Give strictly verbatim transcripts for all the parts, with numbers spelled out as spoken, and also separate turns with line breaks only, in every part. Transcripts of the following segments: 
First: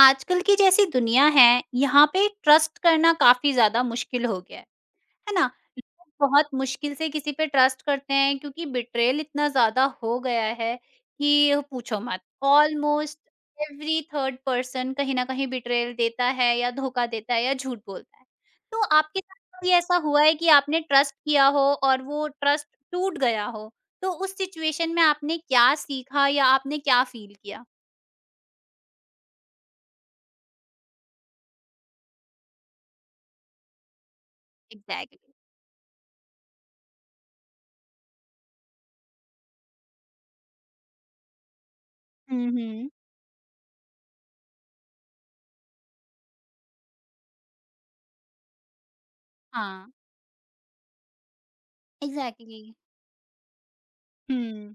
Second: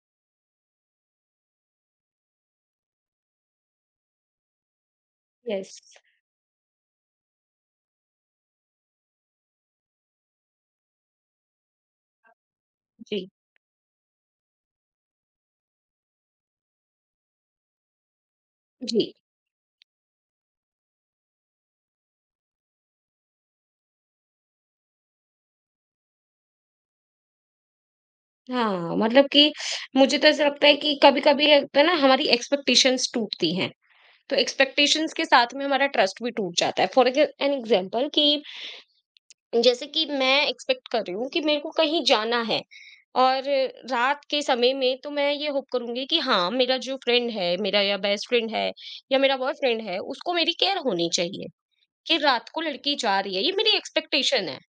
आजकल की जैसी दुनिया है, यहाँ पे ट्रस्ट करना काफ़ी ज़्यादा मुश्किल हो गया है, है ना?
यस,
लोग बहुत मुश्किल से किसी पे ट्रस्ट करते हैं क्योंकि बिट्रेयल इतना ज़्यादा हो गया है कि पूछो मत। ऑलमोस्ट
जी,
एवरी थर्ड पर्सन कहीं न कहीं बिट्रेयल देता है या धोखा देता है या झूठ बोलता है। तो
जी।
आपके साथ कभी ऐसा हुआ है कि आपने ट्रस्ट किया हो और वो ट्रस्ट टूट गया हो? तो उस सिचुएशन में आपने क्या सीखा या आपने क्या फ़ील किया?
हाँ, मतलब कि मुझे तो ऐसा लगता है कि कभी-कभी ये होता है तो ना हमारी एक्सपेक्टेशंस टूटती हैं, तो एक्सपेक्टेशंस के
एग्ज़ैक्टली।
साथ में हमारा ट्रस्ट भी टूट जाता है। फॉर एग एन एग्जांपल कि जैसे कि मैं एक्सपेक्ट कर रही हूँ कि मेरे को कहीं जाना
हुँ,
है,
हुँ।
और रात के समय में तो मैं ये होप करूँगी कि हाँ, मेरा जो फ्रेंड है, मेरा या बेस्ट फ्रेंड है या मेरा बॉयफ्रेंड
हाँ।
है, उसको मेरी केयर होनी चाहिए कि रात
एग्ज़ैक्टली।
को लड़की जा रही है। ये मेरी एक्सपेक्टेशन है।
हुँ।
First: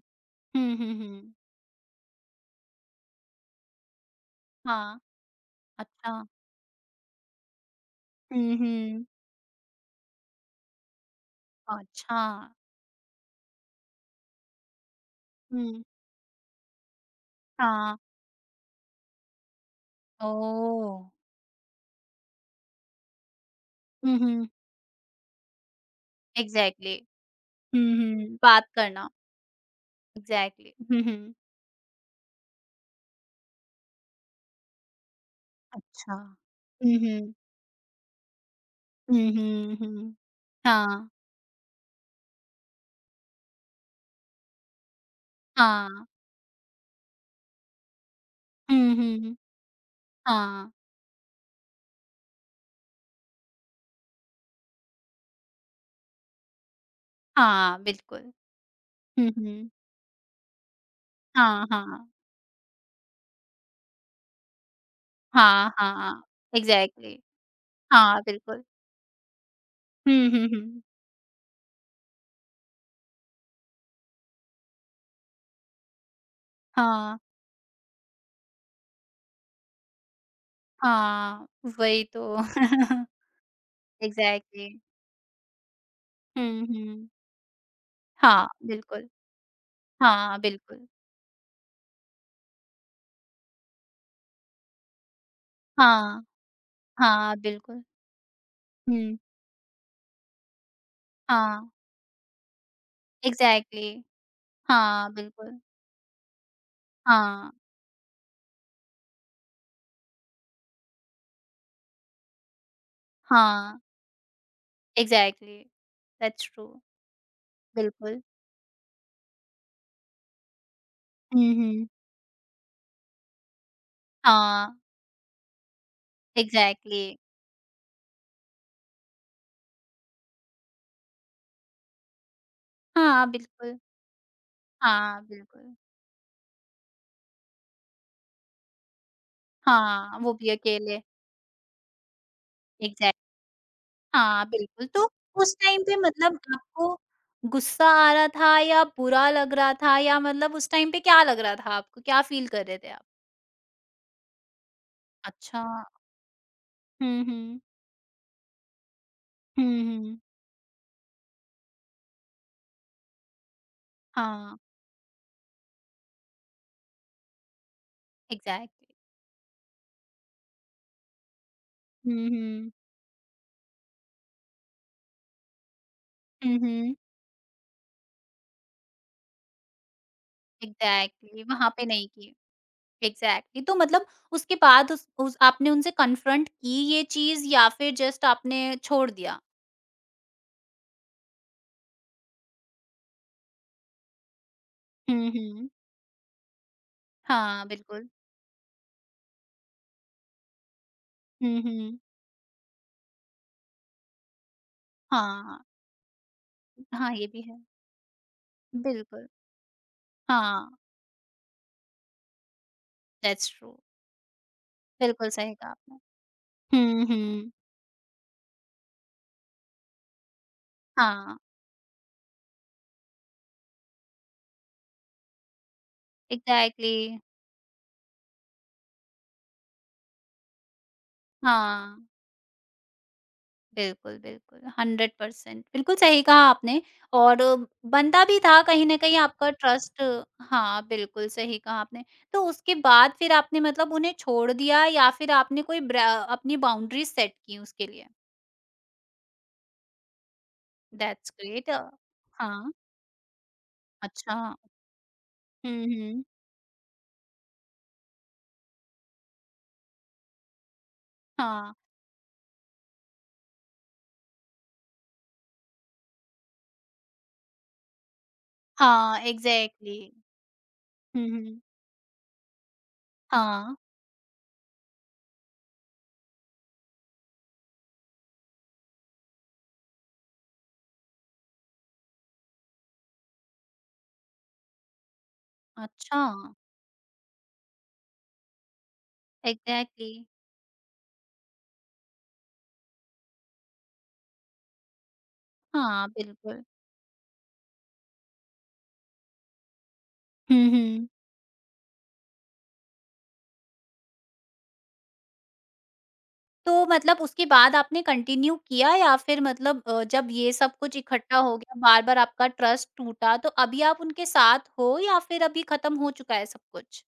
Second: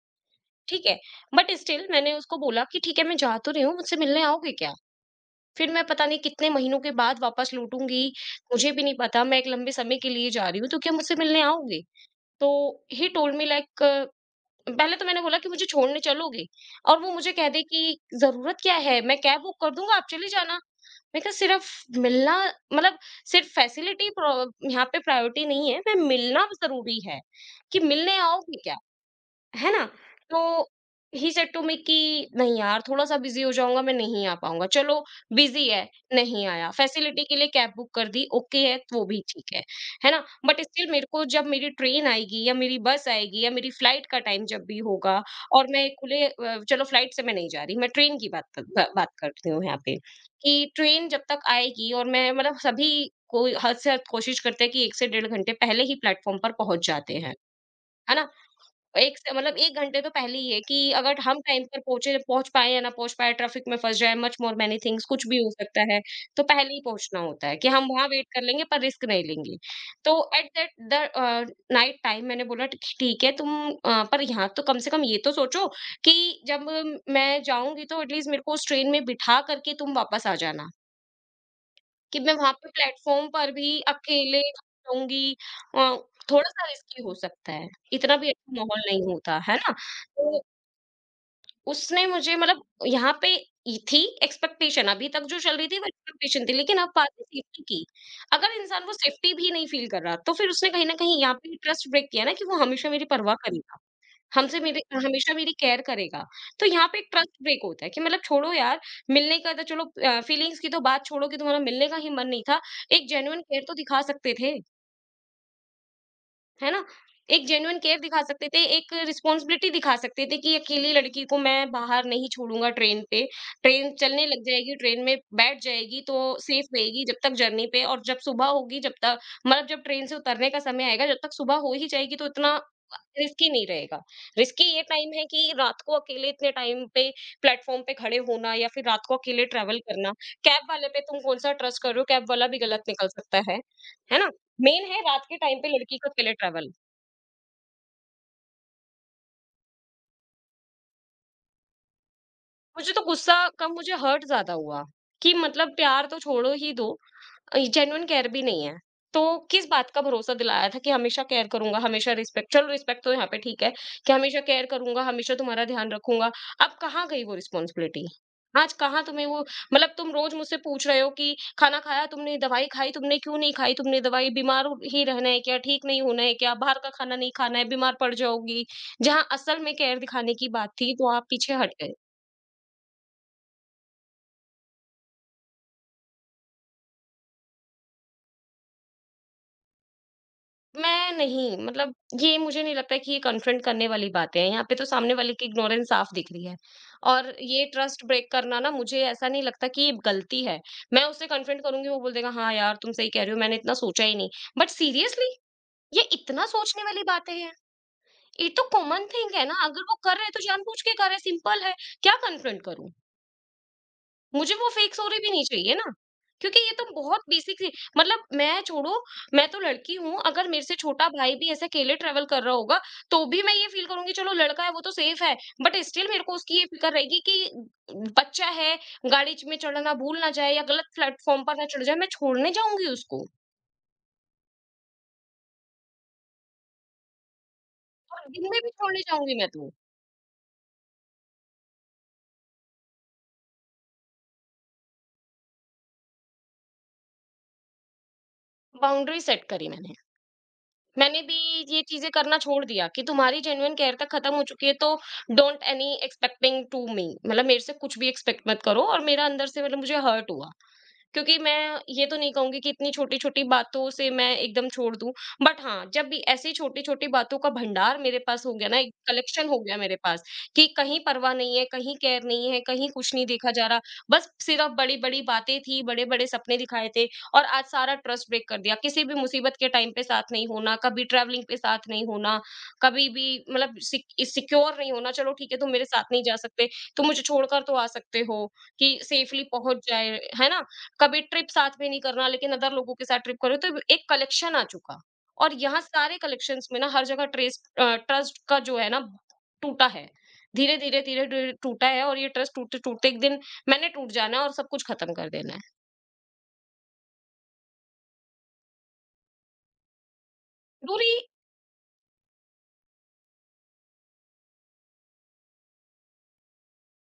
हुँ,
ठीक
हुँ,
है,
हुँ।
बट स्टिल मैंने उसको बोला कि ठीक है, मैं जा तो रही हूँ, मुझसे मिलने आओगे क्या?
हाँ,
फिर मैं पता नहीं
अच्छा।
कितने महीनों के बाद वापस लौटूंगी,
हुँ,
मुझे भी नहीं
हुँ।
पता, मैं एक लंबे समय के लिए जा रही हूँ, तो क्या मुझसे मिलने आओगे?
अच्छा।
तो ही टोल्ड मी लाइक, पहले तो मैंने बोला कि मुझे
हुँ।
छोड़ने चलोगे, और वो मुझे कह दे
हाँ,
कि जरूरत क्या है, मैं कैब बुक कर दूंगा, आप चले जाना।
ओह!
मैं कहा सिर्फ मिलना, मतलब सिर्फ फैसिलिटी
हुँ, हुँ।
यहाँ पे प्रायोरिटी नहीं है, मैं मिलना
एग्ज़ैक्टली।
जरूरी है, कि
हुँ,
मिलने
हुँ।
आओगे
बात
क्या,
करना,
है ना? तो
एग्ज़ैक्टली। हुँ,
ही
हुँ।
सेड टू मी कि नहीं यार, थोड़ा-सा बिज़ी हो जाऊँगा, मैं नहीं आ पाऊँगा। चलो बिज़ी है,
अच्छा।
नहीं आया।
हुँ,
फैसिलिटी
हुँ।
के लिए कैब बुक कर दी, ओके है तो वो भी
हुँ,
ठीक है,
हुँ,
है
हुँ।
ना? बट स्टिल मेरे
हाँ,
को जब मेरी ट्रेन आएगी या मेरी बस आएगी या मेरी फ्लाइट का टाइम जब भी होगा, और मैं
हाँ।
खुले अ, चलो फ्लाइट से मैं नहीं जा रही, मैं ट्रेन की बात क ब
हुँ,
बात
हुँ।
करती हूँ यहाँ पे कि
हाँ,
ट्रेन जब तक आएगी, और मैं मतलब सभी कोई हद से हद कोशिश करते हैं कि एक से डेढ़ घंटे पहले ही प्लेटफ़ॉर्म पर पहुँच जाते हैं,
हाँ,
है ना?
बिल्कुल।
एक
हुँ,
से मतलब
हुँ।
एक घंटे तो पहले ही है कि अगर हम टाइम
हाँ,
पर
हाँ।
पहुँचे पहुँच पाएँ या ना पहुँच पाएँ, ट्रैफिक में फँस जाएँ, मच मोर मैनी थिंग्स, कुछ भी हो
हाँ,
सकता है,
हाँ,
तो पहले ही पहुँचना
एग्ज़ैक्टली।
होता है कि हम वहाँ
हाँ,
वेट कर लेंगे
बिल्कुल।
पर रिस्क नहीं लेंगे। तो
हुँ, हुँ,
at that
hmm.
The uh, night time मैंने बोला ठ ठीक है तुम, अ, पर यहाँ तो कम से कम ये तो सोचो कि जब
हाँ,
मैं जाऊँगी तो एट लीस्ट मेरे को उस ट्रेन में बिठा कर के तुम वापस आ जाना।
हाँ, वही
कि
तो।
मैं वहाँ पे प्लेटफ़ॉर्म पर भी अकेले
एग्ज़ैक्टली।
रहूँगी, अ,
हुँ,
थोड़ा-सा रिस्की
हुँ।
हो सकता है, इतना भी
हाँ,
अच्छा माहौल नहीं
बिल्कुल।
होता, है ना?
हाँ,
तो
बिल्कुल।
उसने मुझे मतलब यहाँ पे ये थी एक्सपेक्टेशन, अभी तक जो चल रही थी वो
हाँ,
एक्सपेक्टेशन थी, लेकिन अब बात है
हाँ,
सेफ्टी
बिल्कुल।
की। अगर इंसान वो
हुँ,
सेफ्टी भी नहीं फ़ील कर रहा, तो फिर उसने कहीं न कहीं यहाँ पे
हाँ,
ट्रस्ट ब्रेक किया ना कि वो हमेशा मेरी परवाह करेगा।
एग्ज़ैक्टली।
हमसे मेरे
हाँ,
हमेशा मेरी
बिल्कुल।
केयर करेगा। तो यहाँ पे एक ट्रस्ट
हाँ,
ब्रेक होता है कि मतलब छोड़ो यार, मिलने का तो चलो, अ, फीलिंग्स की तो बात छोड़ो कि तुम्हारा मिलने का ही मन नहीं था, एक जेन्युइन केयर तो
हाँ,
दिखा सकते थे।
एग्ज़ैक्टली। That's true.
है ना? एक जेन्युइन केयर
बिल्कुल।
दिखा सकते थे, एक रिस्पॉन्सिबिलिटी दिखा सकते थे कि अकेली लड़की को
हुँ,
मैं
हुँ।
बाहर नहीं छोड़ूँगा ट्रेन पे। ट्रेन चलने लग
हाँ,
जाएगी, ट्रेन में बैठ जाएगी तो सेफ
एग्ज़ैक्टली।
रहेगी जब तक जर्नी पे, और जब सुबह होगी, जब तक मतलब जब ट्रेन से उतरने का समय आएगा जब तक सुबह हो ही जाएगी, तो इतना अ,
हाँ,
रिस्की नहीं
बिल्कुल।
रहेगा। रिस्की ये टाइम
हाँ,
है कि
बिल्कुल।
रात को अकेले इतने टाइम पे प्लेटफ़ॉर्म पे खड़े होना या फिर रात को अकेले ट्रैवल करना।
हाँ, वो भी
कैब वाले पे
अकेले।
तुम कौन-सा ट्रस्ट कर रहे हो? कैब वाला भी गलत निकल
एग्ज़ैक्ट
सकता है। है ना?
हाँ,
मेन
बिल्कुल,
है
तो
रात के
उस
टाइम पे
टाइम पे
लड़की का पहले
मतलब
ट्रैवल।
आपको गुस्सा आ रहा था या बुरा लग रहा था या मतलब उस टाइम पे क्या लग रहा था आपको? क्या फ़ील कर रहे थे
मुझे तो
आप?
गुस्सा कम, मुझे हर्ट ज़्यादा हुआ कि
अच्छा
मतलब प्यार तो छोड़ो ही दो,
हुँ,
अ,
हुँ।
जेन्युइन केयर भी नहीं है। तो
हुँ,
किस बात का
हुँ।
भरोसा दिलाया था कि हमेशा केयर करूँगा, हमेशा रिस्पेक्ट, चलो रिस्पेक्ट तो यहाँ पे ठीक है, कि हमेशा
हाँ,
केयर करूँगा, हमेशा तुम्हारा ध्यान रखूँगा। अब कहाँ गई वो रिस्पॉन्सिबिलिटी? आज
एग्ज़ैक्टली।
कहाँ तुम्हें वो मतलब, तुम रोज़ मुझसे पूछ रहे हो कि खाना खाया
हुँ,
तुमने, दवाई
हुँ।
खाई तुमने, क्यों नहीं खाई तुमने दवाई? बीमार ही रहना है क्या? ठीक नहीं होना है क्या?
हुँ,
बाहर का
हुँ।
खाना नहीं खाना है, बीमार पड़ जाओगी। जहाँ असल में केयर दिखाने की बात थी, तो आप
एग्ज़ैक्टली,
पीछे
वहाँ
हट
पे
गए।
नहीं किए। एग्ज़ैक्टली, तो मतलब उसके बाद उस उस आपने उनसे कन्फ्रंट की ये चीज़ या फिर जस्ट आपने छोड़ दिया?
मैं नहीं, मतलब ये मुझे नहीं लगता कि ये कन्फ्रंट करने वाली बातें हैं। यहाँ पे तो सामने
हुँ,
वाले की
हुँ।
इग्नोरेंस साफ दिख रही है। और ये
हाँ,
ट्रस्ट
बिल्कुल।
ब्रेक करना, ना मुझे ऐसा नहीं लगता कि ये गलती है। मैं उससे
हुँ,
कन्फ्रंट करूँगी वो
हुँ।
बोल देगा हाँ यार तुम सही कह रही हो, मैंने इतना सोचा ही नहीं। बट सीरियसली,
हाँ,
ये इतना सोचने वाली
हाँ, ये
बातें
भी
हैं?
है।
ये तो कॉमन
बिल्कुल,
थिंग है ना, अगर वो कर रहे हैं तो
हाँ।
जानबूझ के कर रहे हैं, सिंपल है। क्या कन्फ्रंट करूँ?
That's true.
मुझे वो फेक सॉरी भी
बिल्कुल
नहीं
सही कहा
चाहिए ना,
आपने।
क्योंकि ये तो
हुँ,
बहुत
हुँ।
बेसिक सी, मतलब मैं छोड़ो, मैं तो लड़की हूँ, अगर मेरे से छोटा भाई
हाँ,
भी ऐसे अकेले ट्रैवल कर रहा होगा, तो भी मैं ये फ़ील करूँगी चलो लड़का है वो तो सेफ है, बट स्टिल मेरे को उसकी ये फ़िक्र
एग्ज़ैक्टली।
रहेगी कि बच्चा है, गाड़ी च में चढ़ना भूल ना जाए या गलत प्लेटफ़ॉर्म पर ना चढ़ जाए,
हाँ,
मैं छोड़ने जाऊँगी उसको,
बिल्कुल, बिल्कुल, हंड्रेड परसेंट बिल्कुल सही कहा आपने और
और
बनता भी
दिन में
था
भी
कहीं न
छोड़ने
कहीं
जाऊँगी मैं
आपका
तो,
ट्रस्ट हाँ, बिल्कुल सही कहा आपने। तो उसके बाद फिर आपने मतलब उन्हें छोड़ दिया या फिर आपने कोई ब्रा अपनी बाउंड्रीज़ सेट की उसके लिए?
बाउंड्री सेट करी मैंने। मैंने
दैट्स
भी
ग्रेट।
ये चीजें करना छोड़
हाँ,
दिया कि तुम्हारी जेन्युइन केयर तक खत्म
अच्छा।
हो चुकी है, तो don't
hmm,
any
hmm.
Expecting to me, मतलब मेरे से कुछ भी एक्सपेक्ट मत करो, और मेरा अंदर से, मतलब मुझे हर्ट हुआ, क्योंकि मैं
हाँ,
ये तो नहीं कहूँगी कि इतनी छोटी-छोटी बातों से मैं एकदम छोड़ दूँ। बट हाँ, जब भी ऐसी छोटी-छोटी बातों का भंडार मेरे पास हो गया ना, एक
हाँ,
कलेक्शन हो गया
एग्ज़ैक्टली।
मेरे पास कि कहीं
हुँ,
परवाह नहीं
हुँ।
है, कहीं केयर नहीं है, कहीं कुछ नहीं देखा जा
हाँ,
रहा। बस सिर्फ बड़ी-बड़ी बातें थी, बड़े-बड़े सपने दिखाए थे, और आज सारा ट्रस्ट ब्रेक कर दिया। किसी भी मुसीबत के टाइम पे साथ नहीं होना, कभी ट्रैवलिंग पे साथ नहीं होना, कभी भी मतलब सिक सिक्योर नहीं होना, चलो ठीक है तुम मेरे साथ नहीं
अच्छा।
जा सकते, तुम मुझे छोड़कर तो आ सकते हो कि सेफली पहुँच
एग्ज़ैक्टली।
जाए, है ना? कभी ट्रिप साथ में नहीं करना लेकिन अदर लोगों के साथ ट्रिप करो, तो एक कलेक्शन आ चुका, और यहाँ
हाँ,
सारे
बिल्कुल।
कलेक्शंस में ना, हर जगह ट्रेस ट्रस्ट का जो है ना, टूटा है।
हुँ,
धीरे धीरे
हुँ।
धीरे धीरे टूटा है, और ये ट्रस्ट टूटते टूटते एक दिन मैंने टूट जाना है और सब कुछ खत्म कर देना है।
तो मतलब उसके बाद आपने कंटिन्यू किया या फिर मतलब अ, जब ये सब कुछ
दूरी।
इकट्ठा हो गया, बार-बार आपका ट्रस्ट टूटा, तो अभी आप उनके साथ हो या फिर अभी खत्म हो चुका है सब कुछ?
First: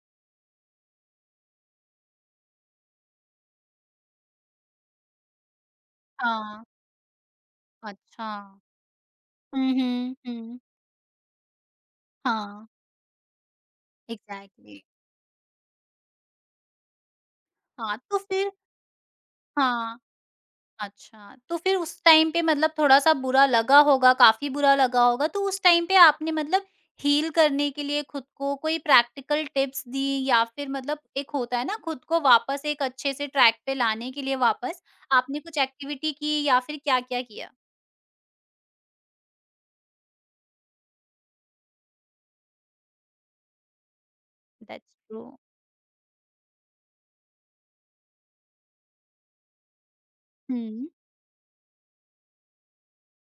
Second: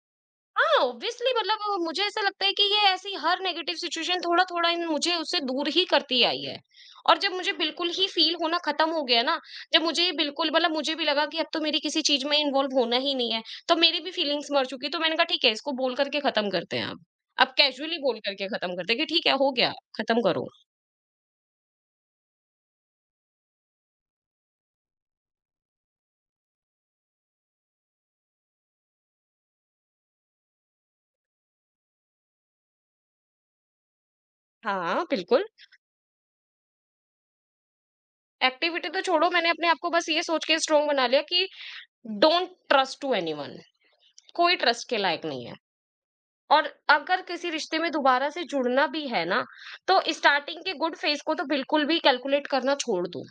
हाँ, ऑब्वियसली, मतलब अ, मुझे ऐसा लगता है कि ये ऐसी हर नेगेटिव सिचुएशन थोड़ा-थोड़ा इन मुझे उससे दूर ही करती आई है।
हाँ,
और जब मुझे बिल्कुल ही
अच्छा।
फ़ील होना ख़त्म हो गया ना,
हुँ,
जब मुझे ये
हुँ,
बिल्कुल
हुँ।
मतलब मुझे भी लगा कि अब तो मेरी किसी चीज़ में
हाँ,
इन्वॉल्व होना ही नहीं है, तो मेरी भी फीलिंग्स मर
एग्ज़ैक्टली।
चुकी है, तो मैंने कहा ठीक है इसको बोल कर के ख़त्म करते हैं अब। अब कैज़ुअली
हाँ, तो
बोल कर के
फिर
ख़त्म करते हैं कि ठीक है हो गया,
हाँ।
ख़त्म करो।
अच्छा, तो फिर उस टाइम पे मतलब थोड़ा-सा बुरा लगा होगा, काफ़ी बुरा लगा होगा, तो उस टाइम पे आपने मतलब हील करने के लिए खुद को कोई प्रैक्टिकल टिप्स दी या फिर मतलब एक होता है ना खुद को वापस एक अच्छे से ट्रैक पे लाने के लिए वापस,
हाँ,
आपने
बिल्कुल।
कुछ एक्टिविटी की या फिर क्या-क्या किया?
एक्टिविटी तो छोड़ो, मैंने अपने आप को बस ये सोच के स्ट्रॉन्ग बना लिया कि डोंट ट्रस्ट टू एनीवन, कोई ट्रस्ट
दैट्स
के
ट्रू।
लायक नहीं है। और अगर किसी रिश्ते में दोबारा से जुड़ना भी है ना, तो स्टार्टिंग के
हुँ।
गुड फेज़ को तो बिल्कुल भी कैलकुलेट करना छोड़ दो।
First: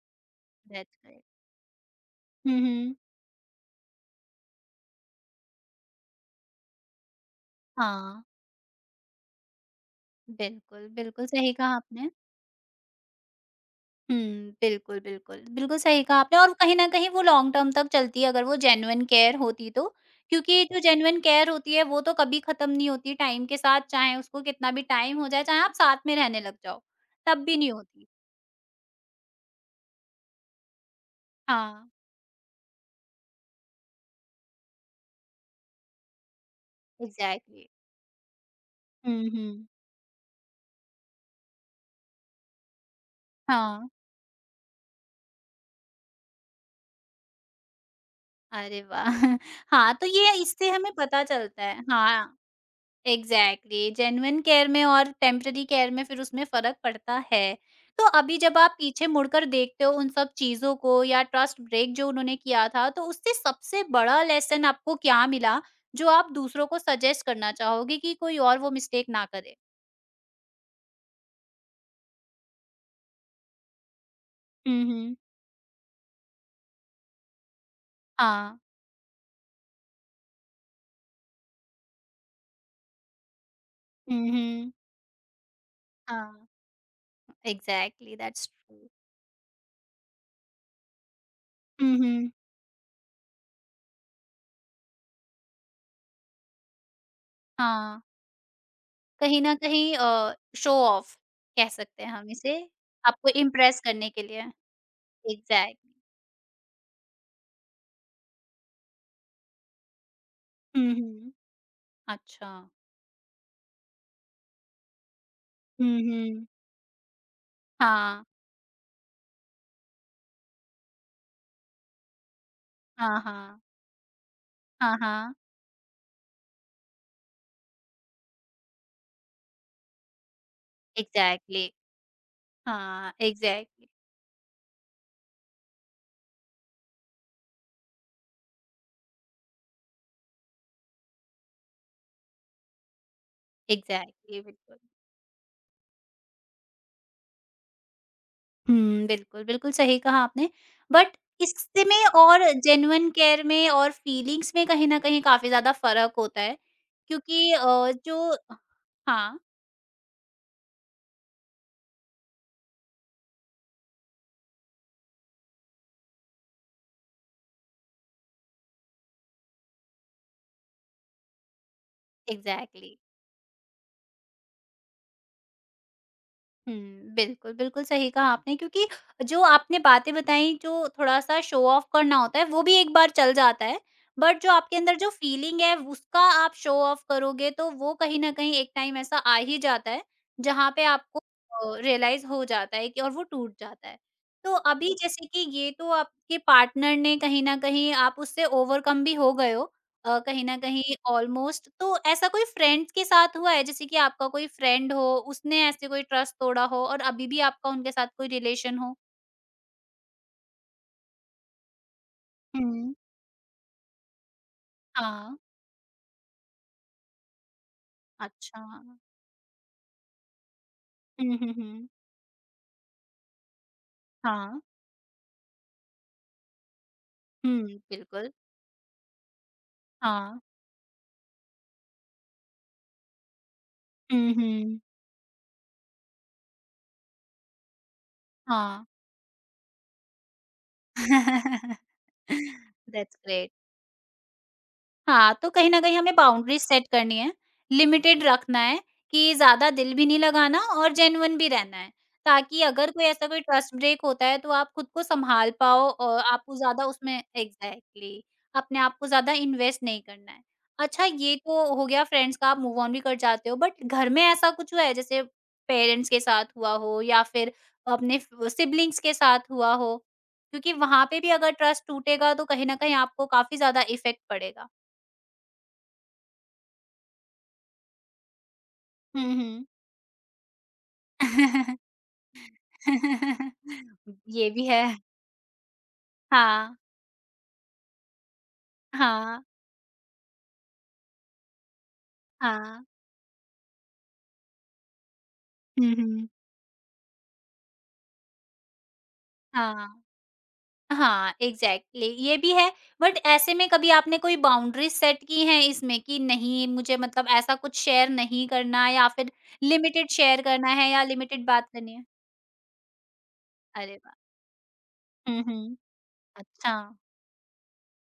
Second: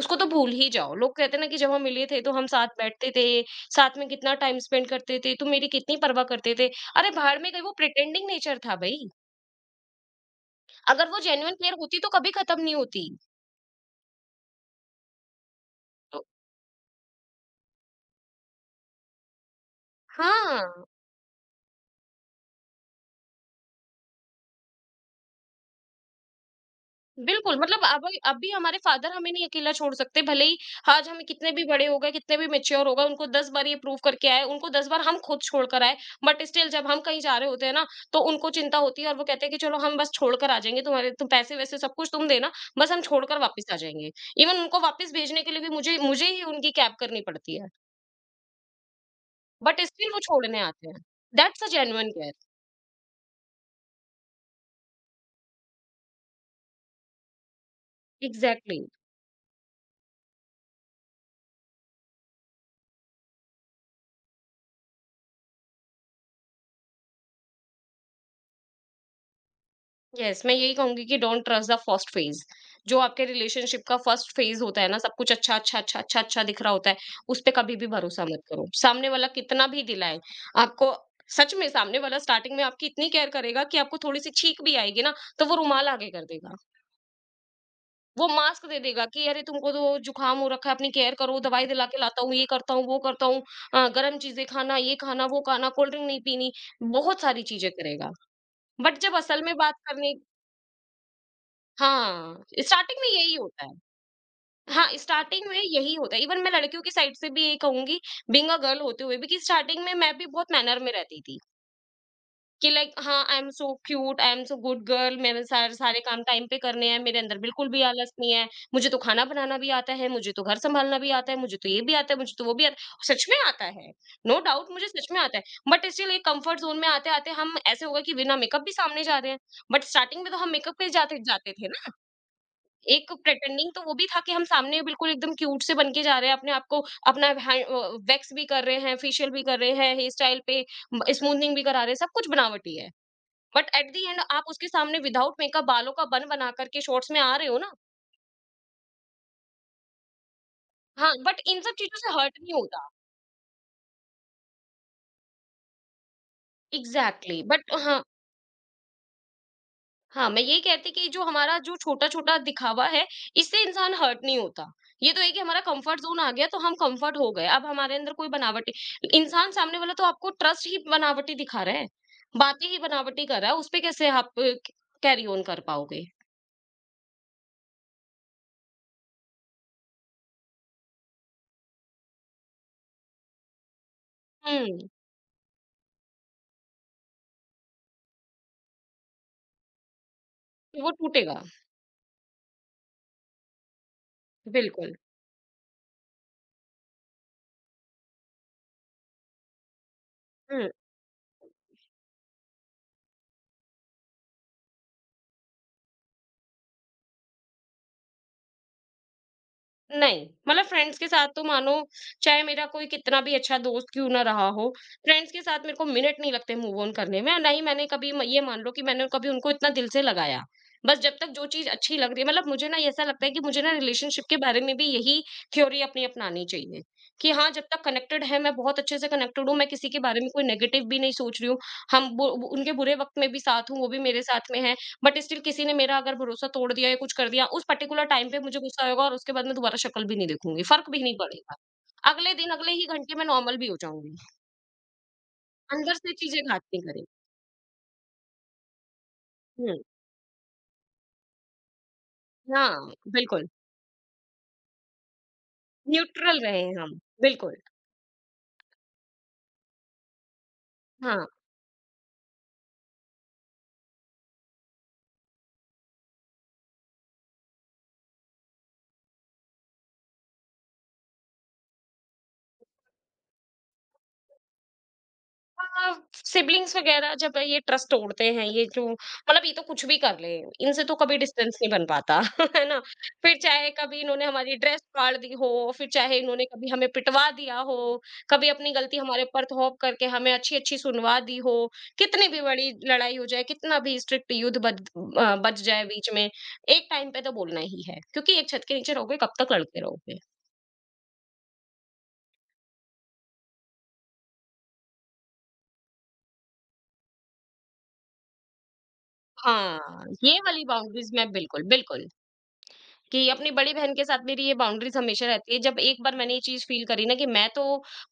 उसको तो भूल ही जाओ।
दैट्स
लोग
ग्रेट।
कहते हैं ना कि जब हम मिले थे तो हम
हुँ,
साथ
हुँ।
बैठते थे, साथ में कितना टाइम स्पेंड करते थे, तुम मेरी कितनी परवाह करते थे। अरे भाड़ में गई, वो
हाँ,
प्रिटेंडिंग नेचर था भई।
बिल्कुल,
अगर वो
बिल्कुल सही
जेन्युइन
कहा
प्यार होती तो
आपने।
कभी खत्म नहीं होती।
हुँ, बिल्कुल, बिल्कुल। बिल्कुल सही कहा
तो
आपने और कहीं न कहीं वो लॉन्ग टर्म तक चलती है अगर वो जेन्युइन केयर होती तो। क्योंकि जो
हाँ।
जेन्युइन केयर होती है वो तो कभी खत्म नहीं होती टाइम के साथ, चाहे उसको कितना भी टाइम हो जाए, चाहे आप साथ में रहने लग जाओ, तब
बिल्कुल,
भी नहीं
मतलब अब
होती।
अभी हमारे फादर हमें नहीं अकेला छोड़ सकते, भले ही आज हम कितने भी बड़े
हाँ,
हो गए, कितने भी मैच्योर हो गए, उनको दस बार ये प्रूव करके आए, उनको दस बार हम खुद छोड़कर आए, बट स्टिल जब हम कहीं जा रहे होते
एग्ज़ैक्टली।
हैं ना, तो उनको चिंता होती है और वो
हुँ,
कहते हैं कि
हुँ।
चलो हम बस छोड़कर आ जाएँगे, तुम्हारे तुम पैसे-वैसे सब कुछ तुम देना, बस हम छोड़कर वापस आ
हाँ।
जाएँगे। इवन उनको वापस भेजने के लिए भी मुझे मुझे ही उनकी कैब करनी पड़ती है,
अरे वाह!
बट
हाँ, तो
स्टिल वो
ये
छोड़ने
इससे
आते
हमें
हैं।
पता
दैट्स
चलता
अ
है।
Genuine care.
हाँ। Exactly exactly. जेन्युइन केयर में और टेम्पररी केयर में फिर उसमें फ़र्क पड़ता है। तो अभी जब आप
एग्ज़ैक्टली।
पीछे मुड़कर देखते हो उन सब चीज़ों को या ट्रस्ट ब्रेक जो उन्होंने किया था, तो उससे सबसे बड़ा लेसन आपको क्या मिला, जो आप दूसरों को सजेस्ट करना चाहोगे कि कोई और वो मिस्टेक ना करे?
यस, मैं यही कहूंगी कि don't trust the first phase, जो आपके रिलेशनशिप का फर्स्ट फेज होता
हुँ,
है ना, सब
हुँ।
कुछ अच्छा अच्छा अच्छा अच्छा अच्छा दिख रहा होता है, उस पे कभी भी भरोसा मत
हाँ।
करो, सामने वाला कितना भी दिलाए आपको। सच में सामने वाला स्टार्टिंग में आपकी इतनी केयर करेगा कि आपको थोड़ी सी
हुँ,
छींक
हुँ।
भी आएगी ना तो वो रुमाल आगे कर
हाँ,
देगा,
एग्जैक्टली
वो
दैट्स
मास्क दे
ट्रू।
देगा कि अरे तुमको तो जुकाम हो रखा है, अपनी केयर करो, दवाई दिला
हुँ,
के लाता
हुँ।
हूँ, ये करता हूँ वो करता हूँ। अ, गर्म चीजें खाना, ये खाना, वो खाना, कोल्ड ड्रिंक नहीं पीनी। बहुत सारी चीजें
हाँ,
करेगा। बट जब
कहीं
असल
न
में बात
कहीं अ,
करने।
शो ऑफ कह सकते हैं हम
हाँ,
इसे,
स्टार्टिंग में
आपको
यही होता है।
इम्प्रेस करने के लिए।
हाँ, स्टार्टिंग में
एग्जैक्ट
यही होता है। इवन मैं लड़कियों की साइड से भी यही कहूँगी, बीइंग अ गर्ल होते हुए भी, कि स्टार्टिंग में मैं भी बहुत मैनर में
हुँ,
रहती
हुँ।
थी।
अच्छा।
कि लाइक हाँ, I am so cute, I am so good girl, मेरे सारे सारे
हुँ,
काम
हुँ।
टाइम पे करने हैं, मेरे अंदर बिल्कुल भी आलस
हाँ।
नहीं है, मुझे तो खाना बनाना भी आता है, मुझे तो घर सँभालना भी आता है, मुझे तो ये भी आता है, मुझे तो वो भी आता है।
हाँ,
सच में
हाँ।
आता है, नो डाउट मुझे
हाँ,
सच में
हाँ।
आता है। बट स्टिल एक कम्फर्ट ज़ोन में आते-आते हम ऐसे हो गए कि बिना मेकअप भी सामने जा रहे हैं। बट स्टार्टिंग में तो हम मेकअप के जाते जाते
एग्ज़ैक्टली।
थे ना। एक
हाँ,
प्रिटेंडिंग तो
एग्ज़ैक्टली,
वो भी था कि हम सामने बिल्कुल एकदम क्यूट से बन के जा रहे हैं, अपने आप को अपना वैक्स भी कर रहे हैं, फेशियल भी कर रहे हैं, हेयर स्टाइल पे स्मूथनिंग भी करा रहे हैं। सब कुछ बनावटी है। But at the end
exactly,
आप उसके
बिल्कुल।
सामने विदाउट मेकअप, बालों का बन बना करके शॉर्ट्स में आ रहे हो ना।
हुँ, बिल्कुल, बिल्कुल सही कहा आपने।
हाँ,
बट
बट इन सब
इससे
चीजों
में
से हर्ट
और
नहीं होता।
जेन्युइन केयर में और फीलिंग्स में कहीं न कहीं काफ़ी ज़्यादा फ़र्क होता है
एग्जैक्टली
क्योंकि
exactly. बट
अ,
हाँ
जो हाँ,
हाँ, मैं यही कहती कि जो हमारा जो छोटा-छोटा दिखावा है, इससे इंसान हर्ट नहीं होता। ये तो है कि हमारा कम्फर्ट ज़ोन आ गया तो हम कम्फर्ट हो गए। अब हमारे अंदर कोई बनावटी इंसान, सामने वाला तो आपको ट्रस्ट ही बनावटी दिखा रहा है, बातें ही
एग्ज़ैक्टली।
बनावटी कर रहा है, उसपे कैसे आप कैरी ऑन कर पाओगे?
हुँ, बिल्कुल, बिल्कुल सही कहा आपने क्योंकि जो आपने बातें बताई जो थोड़ा-सा शो ऑफ करना होता है वो भी एक बार चल जाता है। बट जो आपके
हुँ,
अंदर जो फीलिंग है उसका आप शो ऑफ करोगे तो वो कहीं न कहीं एक टाइम ऐसा आ ही जाता है, जहाँ पे
वो
आपको
टूटेगा।
अ, रियलाइज़ हो जाता है कि और वो टूट जाता है। तो अभी
बिल्कुल।
जैसे कि ये तो आपके पार्टनर ने कहीं न कहीं आप उससे ओवरकम भी हो गए हो। अ, कहीं न
हुँ।
कहीं ऑलमोस्ट तो ऐसा कोई फ्रेंड्स के साथ हुआ है? जैसे कि आपका कोई फ्रेंड हो, उसने ऐसे कोई ट्रस्ट तोड़ा हो और अभी भी आपका उनके साथ कोई रिलेशन हो?
नहीं, मतलब फ्रेंड्स के साथ तो मानो, चाहे मेरा कोई
हुँ।
कितना भी अच्छा दोस्त क्यों ना रहा हो, फ्रेंड्स
हाँ।
के साथ मेरे को मिनट नहीं लगते मूव ऑन करने में, और ना ही मैंने कभी म ये मान
अच्छा।
लो कि मैंने कभी उनको इतना दिल से लगाया। बस जब तक
हुँ,
जो
हुँ,
चीज़
हुँ।
अच्छी लग रही है, मतलब मुझे ना ऐसा लगता है कि मुझे ना रिलेशनशिप के
हाँ।
बारे में भी यही थ्योरी अपनी अपनानी चाहिए, कि हाँ, जब
हुँ,
तक कनेक्टेड
बिल्कुल।
है, मैं बहुत अच्छे से कनेक्टेड हूँ, मैं किसी के बारे में
हाँ।
कोई नेगेटिव भी नहीं सोच रही हूँ। हम बु बु- उनके बुरे वक़्त में भी साथ हूँ, वो भी मेरे
हुँ,
साथ में हैं।
हुँ।
बट स्टिल किसी ने मेरा अगर भरोसा तोड़ दिया या कुछ कर दिया, उस पर्टिकुलर टाइम पे मुझे गुस्सा
हाँ।
आएगा और उसके बाद मैं दोबारा शक्ल भी नहीं देखूँगी, फ़र्क भी नहीं पड़ेगा। अगले दिन, अगले ही घंटे
दैट्स
में
ग्रेट।
नॉर्मल भी हो जाऊँगी,
हाँ, तो कहीं न
अंदर
कहीं
से
हमें
चीज़ें घात
बाउंड्रीज़
नहीं
सेट
करें।
करनी है, लिमिटेड रखना है कि ज़्यादा
हुँ,
दिल भी नहीं लगाना और जेन्युइन भी रहना है, ताकि अगर
हाँ,
कोई ऐसा कोई
बिल्कुल,
ट्रस्ट ब्रेक होता है तो आप खुद को सँभाल पाओ और
न्यूट्रल
आपको
रहे
ज़्यादा
हम,
उसमें
बिल्कुल,
एग्ज़ैक्टली, अपने आप को ज़्यादा इन्वेस्ट नहीं करना है। अच्छा
हाँ।
ये तो हो गया फ्रेंड्स का आप मूव ऑन भी कर जाते हो बट घर में ऐसा कुछ हुआ है जैसे पेरेंट्स के साथ हुआ हो या फिर अपने फ सिबलिंग्स के साथ हुआ हो? क्योंकि वहाँ पे भी अगर ट्रस्ट टूटेगा तो कहीं न कहीं आपको काफ़ी ज़्यादा इफ़ेक्ट पड़ेगा।
हाँ, सिबलिंग्स वगैरह जब ये ट्रस्ट तोड़ते हैं, ये जो
हुँ,
मतलब, ये तो
हुँ।
कुछ भी कर ले, इनसे तो कभी डिस्टेंस नहीं बन पाता है ना। फिर चाहे कभी इन्होंने
ये
हमारी
भी
ड्रेस
है।
फाड़ दी हो, फिर चाहे इन्होंने कभी
हाँ,
हमें पिटवा दिया हो, कभी अपनी गलती हमारे
हाँ,
पर थोप करके हमें अच्छी अच्छी सुनवा दी हो, कितनी भी बड़ी
हाँ।
लड़ाई हो जाए, कितना भी स्ट्रिक्ट युद्ध बच अ, बच जाए
हुँ,
बीच में,
हुँ।
एक टाइम पे तो बोलना ही है क्योंकि एक छत के नीचे रहोगे, कब तक लड़ते
हाँ,
रहोगे।
हाँ, एग्ज़ैक्टली ये भी है बट ऐसे में कभी आपने कोई बाउंड्रीज़ सेट की हैं इसमें कि नहीं मुझे मतलब ऐसा कुछ शेयर नहीं करना या फिर
हाँ,
लिमिटेड
ये
शेयर
वाली
करना है या
बाउंड्रीज मैं
लिमिटेड
बिल्कुल
बात करनी है?
बिल्कुल, कि अपनी बड़ी बहन
अरे
के
वाह!
साथ मेरी ये बाउंड्रीज हमेशा
हुँ,
रहती है।
हुँ।
जब एक बार मैंने ये चीज़ फ़ील
अच्छा,
करी ना कि मैं तो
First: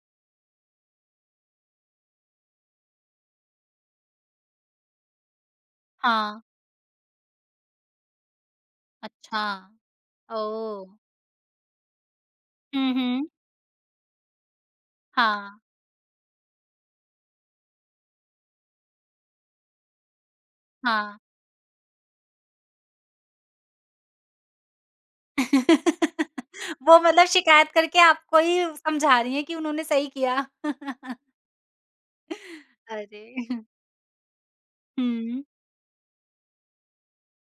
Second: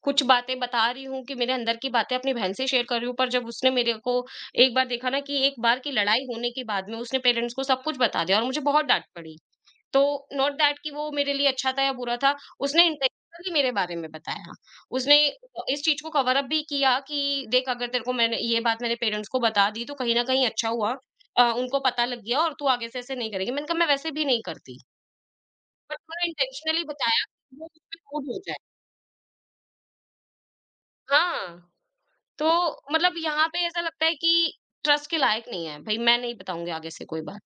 कुछ बातें बता रही हूँ, कि मेरे अंदर की बातें अपनी बहन से शेयर कर रही हूँ, पर जब उसने मेरे को एक बार देखा ना कि एक बार की लड़ाई
हाँ,
होने के बाद में उसने पेरेंट्स को सब कुछ बता दिया और मुझे बहुत डाँट पड़ी।
अच्छा।
तो नॉट दैट
ओह!
कि वो मेरे लिए अच्छा था या बुरा था, उसने
हुँ, हुँ।
इंटेंशनली मेरे बारे में बताया। उसने
हाँ,
इस चीज़ को कवर अप भी किया कि देख, अगर तेरे को मैंने ये बात मैंने पेरेंट्स को बता दी तो कहीं न कहीं अच्छा हुआ,
हाँ।
अ, उनको पता लग गया और तू आगे से ऐसे नहीं करेगी। मैंने कहा मैं वैसे भी नहीं करती। बट उन्होंने इंटेंशनली
वो
बताया
मतलब
कि वो
शिकायत करके
उसमें लोड हो
आपको ही
जाए।
समझा रही हैं कि उन्होंने सही किया।
हाँ, तो मतलब
अरे!
यहाँ पे ऐसा लगता है कि ट्रस्ट के
हुँ।
लायक नहीं है। भई मैं नहीं बताऊँगी आगे से कोई बात।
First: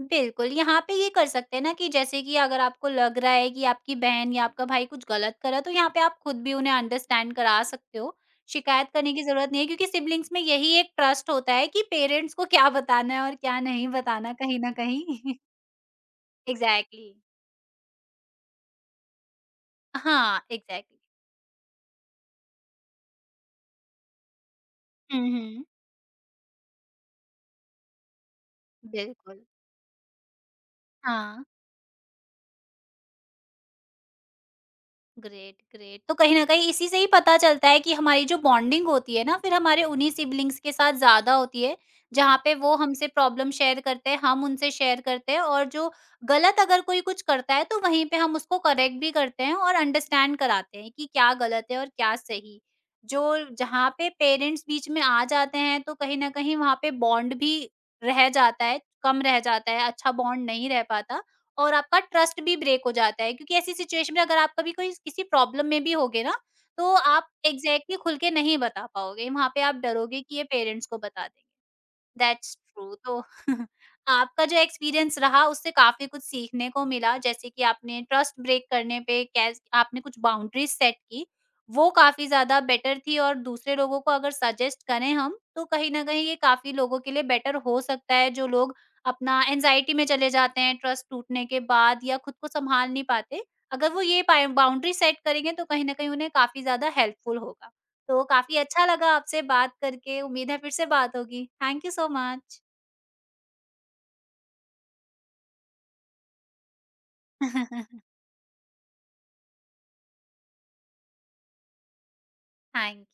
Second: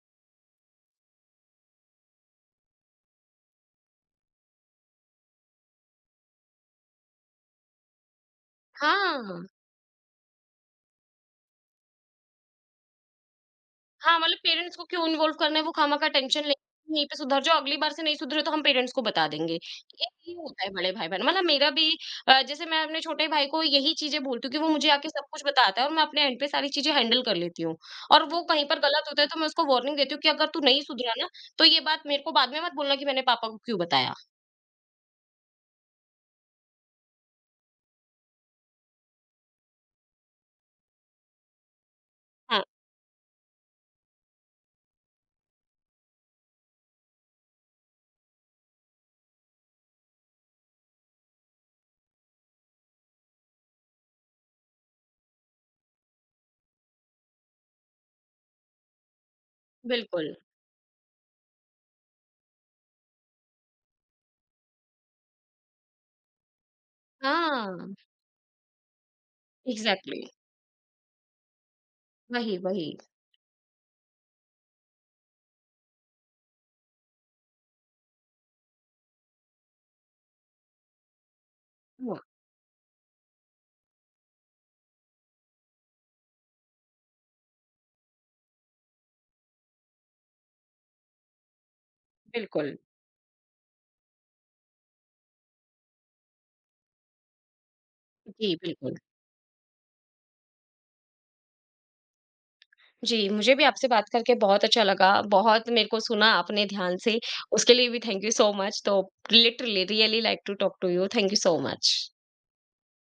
बिल्कुल, यहाँ पे ये कर सकते हैं ना कि जैसे कि अगर आपको लग रहा है कि आपकी बहन या आपका भाई कुछ गलत कर रहा है, तो यहाँ पे आप खुद भी उन्हें अंडरस्टैंड करा सकते हो। शिकायत करने की
हाँ।
ज़रूरत नहीं है क्योंकि सिबलिंग्स में यही एक ट्रस्ट होता है कि पेरेंट्स को क्या बताना है और क्या नहीं
हाँ,
बताना
मतलब
कहीं न
पेरेंट्स को क्यों इन्वॉल्व
कहीं।
करना है, वो खामखा टेंशन ले, यहीं
एग्ज़ैक्टली।
पे सुधर जाओ, अगली बार से नहीं सुधरे तो हम पेरेंट्स को बता देंगे। ये ये
हाँ,
होता है बड़े
एग्ज़ैक्टली।
भाई-बहन, मतलब मेरा भी अ, जैसे मैं अपने छोटे भाई को यही चीज़ें बोलती हूँ कि वो मुझे आके सब
हुँ,
कुछ
हुँ।
बताता है और मैं अपने एंड पे सारी चीज़ें हैंडल कर लेती हूँ। और वो कहीं पर गलत होता है तो
बिल्कुल।
मैं उसको वार्निंग देती हूँ कि अगर तू नहीं सुधरा ना,
हाँ।
तो ये बात मेरे को बाद में मत बोलना कि मैंने पापा को क्यों बताया।
Great, great. तो कहीं न कहीं इसी से ही पता चलता है कि हमारी जो बॉन्डिंग होती है ना, फिर हमारे उन्हीं सिबलिंग्स के साथ ज़्यादा होती है, जहाँ पे
हाँ,
वो हमसे प्रॉब्लम शेयर करते हैं, हम उनसे शेयर करते हैं और जो गलत अगर कोई कुछ करता है, तो वहीं पे हम उसको करेक्ट भी करते हैं और अंडरस्टैंड कराते हैं कि क्या गलत है और क्या सही। जो जहाँ पे पेरेंट्स बीच में आ जाते हैं, तो कहीं न कहीं वहाँ पे बॉन्ड भी रह जाता है, कम रह जाता है, अच्छा
बिल्कुल।
बॉन्ड नहीं रह पाता। और आपका ट्रस्ट भी ब्रेक हो जाता है क्योंकि ऐसी सिचुएशन में अगर आप कभी कोई किसी प्रॉब्लम में भी होगे ना, तो आप
हाँ,
एग्ज़ैक्टली खुल के नहीं बता पाओगे। वहाँ पे आप डरोगे
एग्ज़ैक्टली
कि ये पेरेंट्स को बता दें।
वही,
दैट्स ट्रू
वही।
तो आपका जो एक्सपीरियंस रहा उससे काफ़ी कुछ सीखने को मिला जैसे कि आपने ट्रस्ट ब्रेक करने पे कैस आपने कुछ बाउंड्रीज सेट की, वो
हुँ,
काफ़ी ज़्यादा बेटर थी और दूसरे लोगों को अगर सजेस्ट करें हम, तो कहीं न कहीं ये काफ़ी लोगों के लिए बेटर हो सकता है जो लोग अपना एंग्ज़ायटी में चले जाते हैं ट्रस्ट टूटने के बाद या खुद को
बिल्कुल।
सँभाल नहीं पाते। अगर वो ये पाए बाउंड्री सेट करेंगे तो कहीं न कहीं उन्हें काफ़ी ज़्यादा हेल्पफुल होगा। तो
जी,
काफ़ी अच्छा
बिल्कुल।
लगा आपसे बात करके, उम्मीद है फिर से बात होगी। Thank you so much.
जी, मुझे भी आपसे बात करके बहुत अच्छा लगा। बहुत मेरे को सुना आपने ध्यान से, उसके लिए भी थैंक यू सो मच। तो literally really like to talk to you. Thank you so much.
Thank